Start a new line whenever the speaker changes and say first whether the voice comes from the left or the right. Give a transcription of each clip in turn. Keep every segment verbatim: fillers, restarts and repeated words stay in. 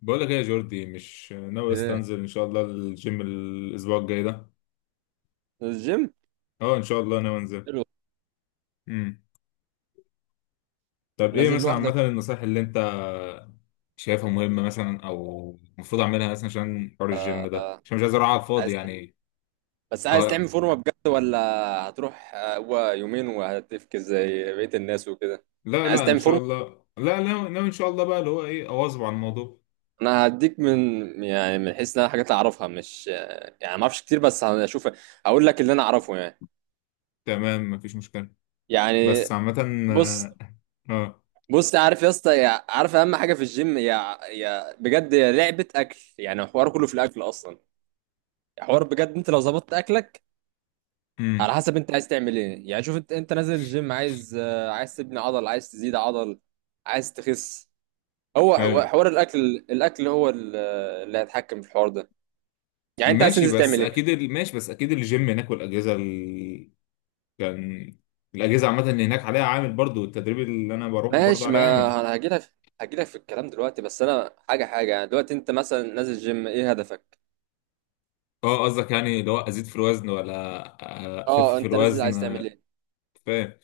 left: بقول لك ايه يا جوردي، مش ناوي
right: ايه؟
left: استنزل ان شاء الله الجيم الاسبوع الجاي ده.
right: الجيم؟
left: اه ان شاء الله ناوي انزل.
right: حلو.
left: امم طب ايه
right: نازل
left: مثلا
right: لوحدك؟
left: عامه النصائح اللي انت شايفها مهمه مثلا او المفروض اعملها مثلا عشان حوار الجيم ده،
right: آه،
left: عشان مش عايز اروح على الفاضي
right: عايز ت-
left: يعني؟
right: بس عايز تعمل
left: اه.
right: فورمه بجد ولا هتروح؟ آه، هو يومين وهتفكس زي بقيه الناس وكده.
left: لا
right: عايز
left: لا ان
right: تعمل
left: شاء
right: فورمه.
left: الله، لا لا ناوي ان شاء الله بقى اللي هو ايه، اواظب على الموضوع.
right: انا هديك من، يعني من حيث ان انا حاجات اعرفها، مش آه، يعني ما اعرفش كتير بس هشوف اقول لك اللي انا اعرفه يعني.
left: تمام، مفيش مشكله.
right: يعني
left: بس عامه.
right: بص.
left: اه. آه،
right: بص عارف يا اسطى، يع- عارف اهم حاجه في الجيم، يا يا بجد، يا لعبه اكل. يعني الحوار كله في الاكل اصلا، حوار بجد. انت لو ظبطت اكلك
left: امم
right: على حسب انت عايز تعمل ايه، يعني شوف انت، انت نازل الجيم عايز آه، عايز تبني عضل، عايز تزيد عضل، عايز تخس؟ هو هو
left: ايوه.
right: حوار الاكل، الاكل هو ال- اللي هيتحكم في الحوار ده. يعني انت عايز
left: ماشي
right: تنزل
left: بس
right: تعمل ايه؟
left: اكيد ال- ماشي بس اكيد الجيم هناك والاجهزه ال- كان الاجهزه عامه اللي هناك عليها عامل برضو، التدريب اللي انا بروحه برضو
right: ماشي،
left: عليه
right: ما
left: عامل.
right: انا هجيلك. هجيلك في الكلام دلوقتي، بس انا حاجه حاجه يعني، دلوقتي انت مثلا نازل جيم، ايه هدفك؟
left: اه، قصدك يعني لو ازيد في الوزن ولا اخف
right: اه،
left: في
right: انت نازل
left: الوزن؟
right: عايز تعمل ايه؟
left: فاهم.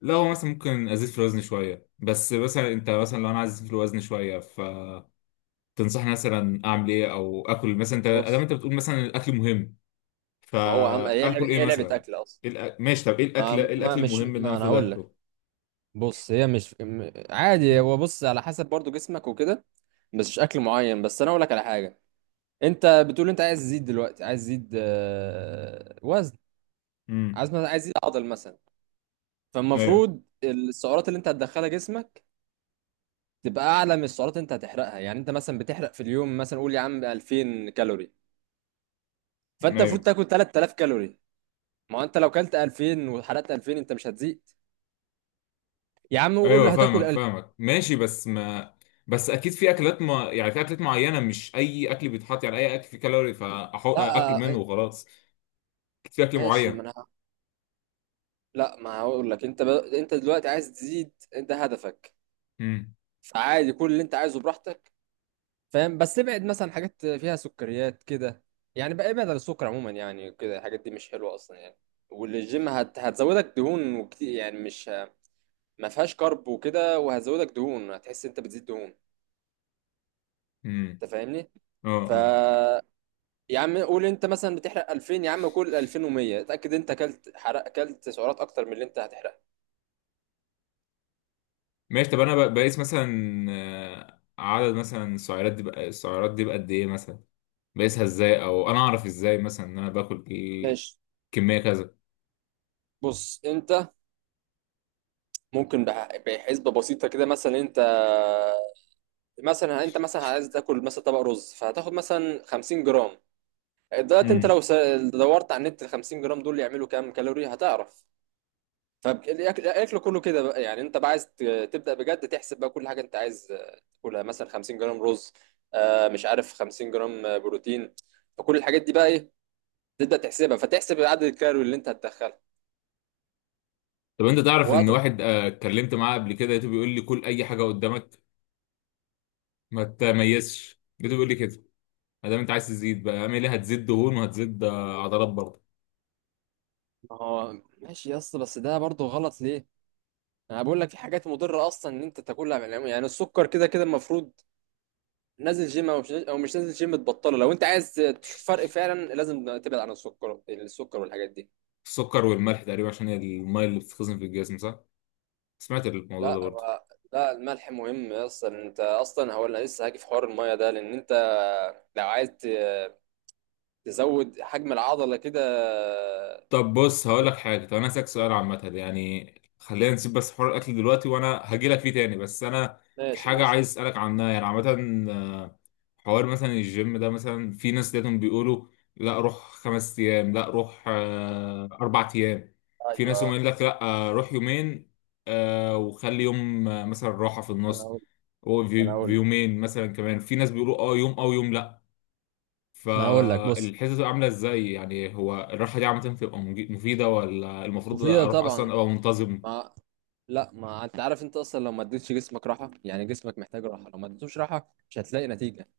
left: لا، هو مثلا ممكن ازيد في الوزن شويه، بس مثلا انت مثلا لو انا عايز ازيد في الوزن شويه فتنصحني مثلا اعمل ايه او اكل مثلا، انت ادام
right: بص،
left: انت بتقول مثلا الاكل مهم،
right: ما هو اهم، هي لعبه،
left: فاكل ايه
right: هي لعبه
left: مثلا؟
right: اكل اصلا.
left: إيه الأ- ماشي، طب ايه الاكل،
right: ما
left: ايه
right: ما
left: الاكل
right: مش
left: المهم اللي انا
right: ما انا
left: المفروض
right: هقول لك.
left: اكله؟
right: بص، هي مش م- عادي، هو بص على حسب برضو جسمك وكده، بس مش اكل معين. بس انا اقول لك على حاجه. انت بتقول انت عايز تزيد، دلوقتي عايز تزيد آه، وزن،
left: امم
right: عايز مثلا عايز تزيد عضل مثلا.
left: ايوه،
right: فالمفروض السعرات اللي انت هتدخلها جسمك تبقى اعلى من السعرات اللي انت هتحرقها. يعني انت مثلا بتحرق في اليوم مثلا، قول يا عم ألفين كالوري، فانت
left: ايوه،
right: المفروض تاكل ثلاثة آلاف كالوري. ما هو انت لو كلت ألفين وحرقت ألفين انت مش هتزيد. يا عم قول
left: ايوه
right: هتاكل
left: فاهمك
right: ألفين.
left: فاهمك ماشي بس ما. بس اكيد في اكلات ما يعني في اكلات معينه، مش اي اكل بيتحط، يعني اي اكل فيه كالوري فاحط
right: لا
left: اكل منه
right: آه،
left: وخلاص؟ اكيد في اكل
right: ماشي. ما
left: معين.
right: انا لا ما هقول لك. انت ب... انت دلوقتي عايز تزيد، انت هدفك،
left: امم.
right: فعادي كل اللي انت عايزه براحتك، فاهم؟ بس ابعد مثلا حاجات فيها سكريات كده، يعني بقى ابعد عن السكر عموما. يعني كده الحاجات دي مش حلوه اصلا يعني، والجيم هت... هتزودك دهون، وكتير يعني، مش ما فيهاش كارب وكده، وهتزودك دهون، هتحس انت بتزيد دهون،
left: امم.
right: انت فاهمني؟
left: اه،
right: ف
left: اه.
right: يا عم قول انت مثلا بتحرق ألفين، يا عم كل ألفين ومية، اتاكد انت اكلت حرق اكلت سعرات اكتر من اللي انت هتحرقها.
left: ماشي، طب انا ب- بقيس مثلا آه، عدد مثلا السعرات دي بقى، السعرات دي بقى قد ايه مثلا؟ بقيسها ازاي، او انا اعرف ازاي مثلا ان انا باكل ايه
right: ماشي،
left: كميه كذا؟
right: بص، انت ممكن بح- بحسبه بسيطه كده. مثلا انت، مثلا انت مثلا عايز تاكل مثلا طبق رز، فهتاخد مثلا خمسين جرام. دلوقتي انت
left: امم.
right: لو س- دورت على النت ال خمسين جرام دول يعملوا كام كالوري هتعرف. فالاكل كله كده بقى، يعني انت بقى عايز ت- تبدا بجد تحسب بقى كل حاجه انت عايز آه، تاكلها، مثلا خمسين جرام رز، آه، مش عارف، خمسين جرام آه، بروتين، فكل الحاجات دي بقى ايه؟ تبدا تحسبها، فتحسب عدد الكالوري اللي انت هتدخلها
left: طب انت تعرف ان
right: وهتروح.
left: واحد آه، اتكلمت معاه قبل كده، لقيته بيقول لي كل اي حاجه قدامك، ما تميزش، لقيته بيقول لي كده. ما دام انت عايز تزيد بقى، اعمل ايه؟ هتزيد دهون وهتزيد آه، عضلات برضه؟
right: ما هو ماشي يا اسطى، بس ده برضه غلط ليه؟ انا بقول لك في حاجات مضره اصلا ان انت تاكلها، يعني السكر كده كده المفروض، نازل جيم او مش، او مش نازل جيم تبطله. لو انت عايز تشوف فرق فعلا لازم تبعد عن السكر، السكر والحاجات دي.
left: السكر والملح تقريبا، عشان هي الميه اللي بتتخزن في الجسم، صح؟ سمعت الموضوع ده
right: لا
left: برضه.
right: بقى، لا الملح مهم اصلا. انت اصلا هو انا لسه هاجي في حوار الميه ده، لان انت لو عايز ت- تزود حجم العضله كده.
left: طب بص هقول لك حاجه، طب انا هسألك سؤال عامه يعني، خلينا نسيب بس حوار الاكل دلوقتي وانا هجي لك فيه تاني، بس انا في
right: ماشي
left: حاجه
right: ماشي،
left: عايز اسالك عنها يعني عامه. حوار مثلا الجيم ده، مثلا في ناس دايما بيقولوا لا روح خمس ايام، لا روح آه، اربع ايام، في ناس
right: ايوه
left: يقول لك لا آه، روح يومين آه، وخلي يوم آه، مثلا راحة في
right: ما انا
left: النص،
right: اقول ما انا اقول
left: ويومين مثلا كمان، في ناس بيقولوا اه يوم او يوم لا.
right: ما انا اقول لك. بص،
left: فالحته بتبقى عامله ازاي يعني؟ هو الراحه دي عامه بتبقى مج- مفيده، ولا المفروض
right: مفيده
left: اروح
right: طبعا.
left: اصلا ابقى منتظم؟
right: ما لا، ما انت عارف انت اصلا لو ما اديتش جسمك راحه. يعني جسمك محتاج راحه، لو ما اديتوش راحه مش هتلاقي نتيجه.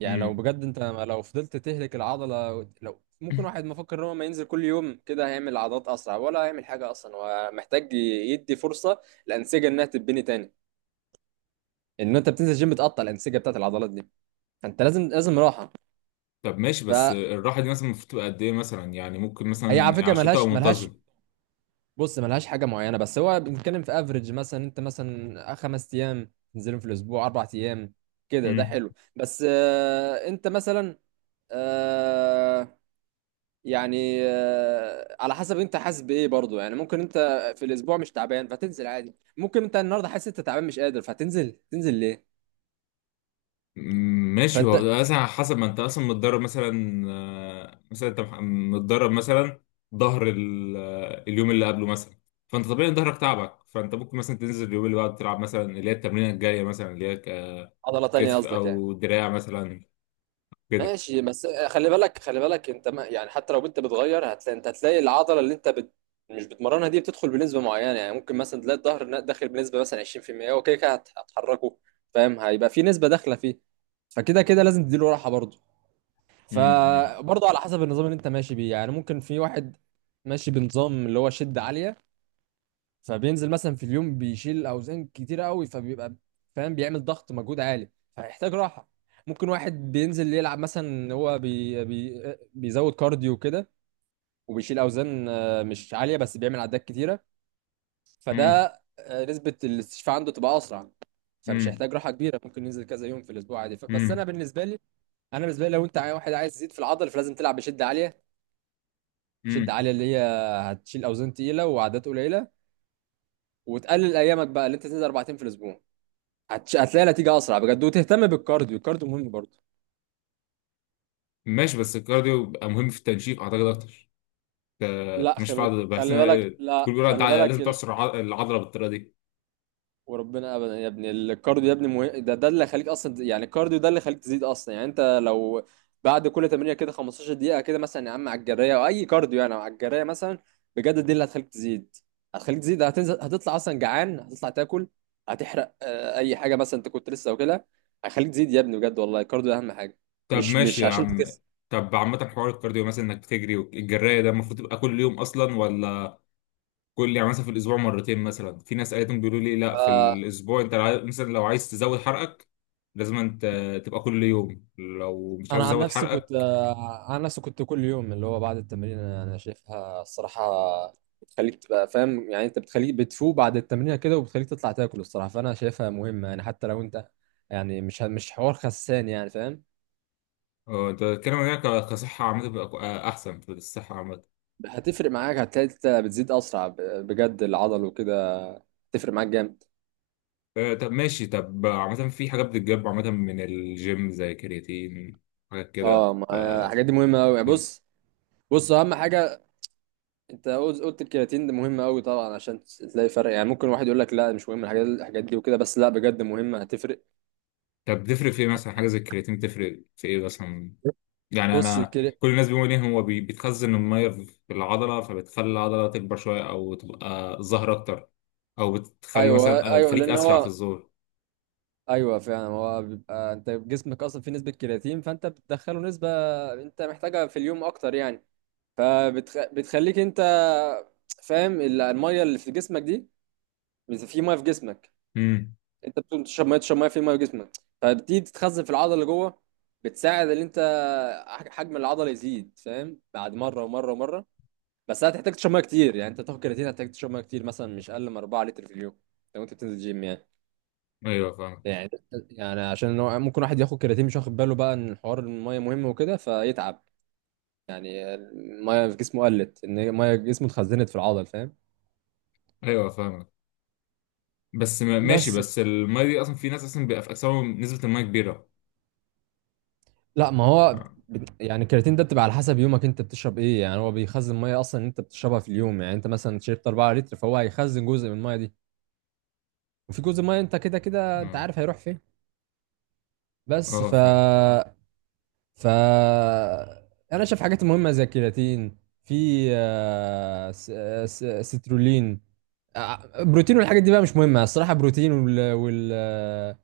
right: يعني لو
left: امم.
right: بجد انت لو فضلت تهلك العضله، لو ممكن واحد مفكر ان هو ما ينزل كل يوم كده هيعمل عضلات اسرع، ولا هيعمل حاجه اصلا؟ هو محتاج يدي فرصه الانسجه انها تتبني تاني، ان انت بتنزل جيم بتقطع الانسجه بتاعت العضلات دي، فانت لازم لازم راحه.
left: طب ماشي، بس
right: فهي
left: الراحه دي مثلا المفروض تبقى قد ايه مثلا؟ يعني ممكن
right: على
left: مثلا
right: فكره
left: عشان تبقى
right: ملهاش ملهاش.
left: منتظم.
right: بص، ملهاش حاجه معينه، بس هو بنتكلم في افريج. مثلا انت مثلا خمس ايام تنزلهم في الاسبوع، اربع ايام كده ده حلو. بس آه انت مثلا آه، يعني آه، على حسب انت حاسس بايه برضو. يعني ممكن انت في الاسبوع مش تعبان فتنزل عادي. ممكن انت النهارده حاسس انت تعبان مش قادر فتنزل، تنزل ليه؟
left: ماشي، هو
right: فانت
left: بيبقى مثلا على حسب ما انت اصلا متدرب مثلا، آه، مثلا انت مح- متدرب مثلا ظهر ال- آه، اليوم اللي قبله مثلا، فانت طبيعي إن ظهرك تعبك، فانت ممكن مثلا تنزل اليوم اللي بعده تلعب مثلا اللي هي التمرينه الجايه مثلا اللي هي ك-
right: عضله تانية
left: كتف
right: قصدك يعني؟
left: او دراع مثلا كده.
right: ماشي، بس آه، خلي بالك، خلي بالك انت، ما يعني حتى لو انت بتغير هتلاقي، انت هتلاقي العضله اللي انت بت... مش بتمرنها دي بتدخل بنسبه معينه. يعني ممكن مثلا تلاقي الظهر داخل بنسبه مثلا عشرين في المية. اوكي، كده كده هت- هتحركه، فاهم؟ هيبقى في نسبه داخله فيه، فكده كده لازم تديله راحه برضو.
left: امم.
right: فبرضه على حسب النظام اللي انت ماشي بيه. يعني ممكن في واحد ماشي بنظام اللي هو شدة عالية، فبينزل مثلا في اليوم بيشيل اوزان كتيرة قوي، فبيبقى فاهم بيعمل ضغط مجهود عالي، فيحتاج راحة. ممكن واحد بينزل يلعب مثلا إن هو بي بي بيزود كارديو كده، وبيشيل اوزان آه، مش عالية بس بيعمل عدات كتيرة،
left: امم.
right: فده آه، نسبة الاستشفاء عنده تبقى اسرع، فمش
left: امم.
right: هيحتاج راحة كبيرة، ممكن ينزل كذا يوم في الاسبوع عادي، ف- بس انا
left: امم.
right: بالنسبة لي، انا بالنسبة لي، لو انت عاي- واحد عايز يزيد في العضل فلازم تلعب بشدة عالية. شد
left: امم.
right: عالية اللي هي هتشيل أوزان تقيلة وعدات قليلة، وتقلل أيامك بقى، اللي أنت تنزل أربع أيام في الأسبوع هتش... هتلاقي نتيجة أسرع بجد. وتهتم بالكارديو، الكارديو مهم برضه.
left: ماشي، بس الكارديو بيبقى مهم في التنشيف، اعتقد اكتر. ت-
right: لا
left: مش
right: خلي،
left: فاضي، بس إن-
right: خلي بالك
left: كل
right: لا
left: بيقولوا انت
right: خلي بالك،
left: لازم تعصر الع- العضله بالطريقه دي.
right: وربنا ابدا يا ابني، الكارديو يا ابني مه... ده ده اللي خليك اصلا. يعني الكارديو ده اللي خليك تزيد اصلا. يعني انت لو بعد كل تمرينه كده خمستاشر دقيقه كده مثلا يا عم على الجريه، او اي كارديو يعني، على الجريه مثلا، بجد دي اللي هتخليك تزيد. هتخليك تزيد، هتنزل هتطلع اصلا جعان، هتطلع تاكل، هتحرق آه، اي حاجه مثلا انت كنت لسه واكلها، هيخليك تزيد يا ابني بجد، والله الكارديو اهم حاجه،
left: طب
right: مش
left: ماشي
right: مش
left: يا
right: عشان
left: عم،
right: تخس.
left: طب عامة حوار الكارديو مثلا، انك بتجري والجراية ده، المفروض تبقى كل يوم اصلا، ولا كل يعني مثلا في الاسبوع مرتين مثلا؟ في ناس قالتهم بيقولوا لي لا، في
right: آه،
left: الاسبوع انت عايز- مثلا لو عايز تزود حرقك لازم انت تبقى كل يوم، لو مش
right: انا
left: عايز
right: عن
left: تزود
right: نفسي كنت،
left: حرقك.
right: آه، عن نفسي كنت كل يوم، اللي هو بعد التمرين، انا أنا شايفها الصراحه بتخليك تبقى فاهم يعني، انت بتخليك بتفوق بعد التمرين كده، وبتخليك تطلع تاكل الصراحه، فانا شايفها مهمه. يعني حتى لو انت، يعني مش مش حوار خسان يعني فاهم.
left: اه، انت بتتكلم عن إنها ك- كصحة عامة، تبقى احسن في الصحة عامة؟
right: هتفرق معاك، هتلاقي انت بتزيد اسرع ب- بجد العضل وكده، تفرق معاك جامد.
left: اه، طب ماشي، طب عامة في حاجات بتتجاب عامة من الجيم زي كرياتين، حاجات
right: اه
left: كده
right: ما-
left: ف...
right: آه، الحاجات دي مهمه قوي. بص، بص اهم حاجه، انت قلت قلت الكرياتين ده مهم قوي طبعا، عشان تلاقي فرق. يعني ممكن واحد يقول لك لا مش مهم الحاجات، الحاجات دي وكده، بس لا بجد مهمه هتفرق.
left: طب بتفرق في ايه مثلا حاجة زي الكرياتين، بتفرق في ايه مثلا؟ يعني
right: بص
left: انا
right: الكري...
left: كل الناس بيقولوا ليه، هو بي- بيتخزن الميه في العضله فبتخلي العضله تكبر شويه او تبقى ظهر اكتر، او بتخلي
right: ايوه
left: مثلا آه،
right: ايوه
left: تخليك
right: لان
left: اسرع في
right: هو
left: الظهور.
right: ايوه فعلا. هو بيبقى انت جسمك اصلا فيه نسبه كرياتين، فانت بتدخله نسبه انت محتاجها في اليوم اكتر يعني، فبتخليك انت فاهم ال- الميه اللي في جسمك دي بت- في ميه في جسمك،
left: امم.
right: انت بتقوم تشرب ميه، تشرب ميه، في ميه في جسمك فبتيجي تتخزن في العضله اللي جوه، بتساعد ان انت ح- حجم العضله يزيد فاهم، بعد مره ومره ومره. بس هتحتاج تشرب ميه كتير، يعني انت تاخد كرياتين هتحتاج تشرب ميه كتير مثلا مش اقل من أربعة لتر في اليوم، لو انت بتنزل جيم يعني.
left: ايوه فاهم.
right: يعني يعني عشان هو ممكن واحد ياخد كرياتين مش واخد باله بقى ان حوار الميه مهم وكده فيتعب. يعني الميه في جسمه قلت، ان الميه في جسمه اتخزنت في العضل فاهم؟
left: ايوه فاهم. بس ما- ماشي،
right: بس
left: بس الميه دي اصلا في ناس اصلا بيبقى في اجسامهم نسبه الميه كبيره،
right: لا، ما هو
left: ف-
right: بت- يعني الكرياتين ده بتبقى على حسب يومك انت بتشرب ايه. يعني هو بيخزن ميه اصلا انت بتشربها في اليوم. يعني انت مثلا شربت أربعة لتر، فهو هيخزن جزء من الميه دي، وفي جزء ميه انت كده كده انت
left: اه.
right: عارف هيروح فين. بس
left: آه،
right: ف
left: فاهم.
right: ف انا شايف حاجات مهمه زي الكرياتين، في آه، س- آه، س- آه، سترولين، آه، بروتين، والحاجات دي بقى مش مهمه الصراحه. بروتين وال وال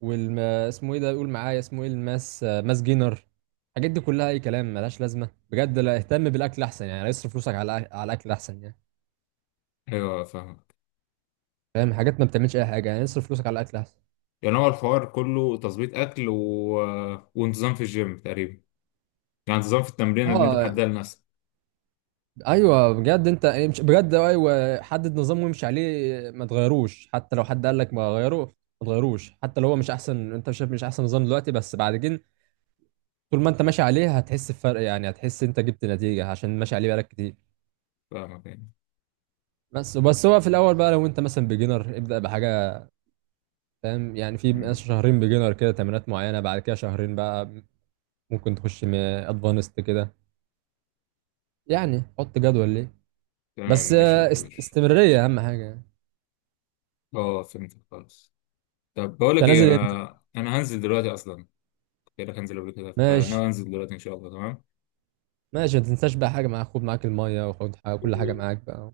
right: وال اسمه ايه ده؟ قول معايا اسمه ايه؟ الماس، آه، ماس جينر، الحاجات دي كلها اي كلام ملهاش لازمه بجد. لا اهتم بالاكل احسن يعني، اصرف فلوسك على الأ- على الاكل احسن يعني.
left: ايوه فاهم.
right: فاهم، حاجات ما بتعملش اي حاجه يعني، اصرف فلوسك على الاكل احسن.
left: يعني هو الحوار كله تظبيط اكل و... وانتظام في الجيم تقريبا، يعني انتظام في التمرين اللي انت
right: اه،
left: محددها لنفسك.
right: ايوه بجد انت، مش بجد، ايوه حدد نظام وامشي عليه، ما تغيروش حتى لو حد قال لك ما غيروه، ما تغيروش حتى لو هو مش احسن. انت شايف مش احسن نظام دلوقتي، بس بعد كده طول ما انت ماشي عليه هتحس بفرق. يعني هتحس انت جبت نتيجة عشان ماشي عليه بقالك كتير.
left: فاهمك يعني.
right: بس بس هو في الاول بقى، لو انت مثلا بيجنر، ابدأ بحاجة فاهم. يعني في ناس
left: مم.
right: شهرين بيجنر كده، تمرينات معينة، بعد كده شهرين بقى ممكن تخش ادفانست كده، يعني حط جدول ليه.
left: تمام،
right: بس
left: ماشي يا
right: آه، است-
left: كبير.
right: استمرارية اهم حاجة.
left: اه، فهمت خالص. طب بقول لك
right: انت
left: ايه،
right: نازل امتى؟
left: انا انا هنزل دلوقتي اصلا، كنت قايل لك هنزل قبل كده،
right: ماشي
left: فانا هنزل دلوقتي ان شاء الله، تمام.
right: ماشي، ما تنساش بقى حاجة معاك، خد معاك المية، وخد حاجة، كل حاجة معاك بقى.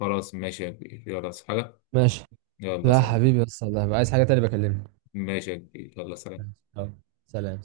left: خلاص ماشي يا كبير، يلا صحى حاجه.
right: ماشي.
left: يلا
right: لا
left: سلام.
right: حبيبي، بس الله عايز حاجة تانية بكلمك.
left: ماشي يا كبير، يلا سلام.
right: ماشي، يلا، سلام.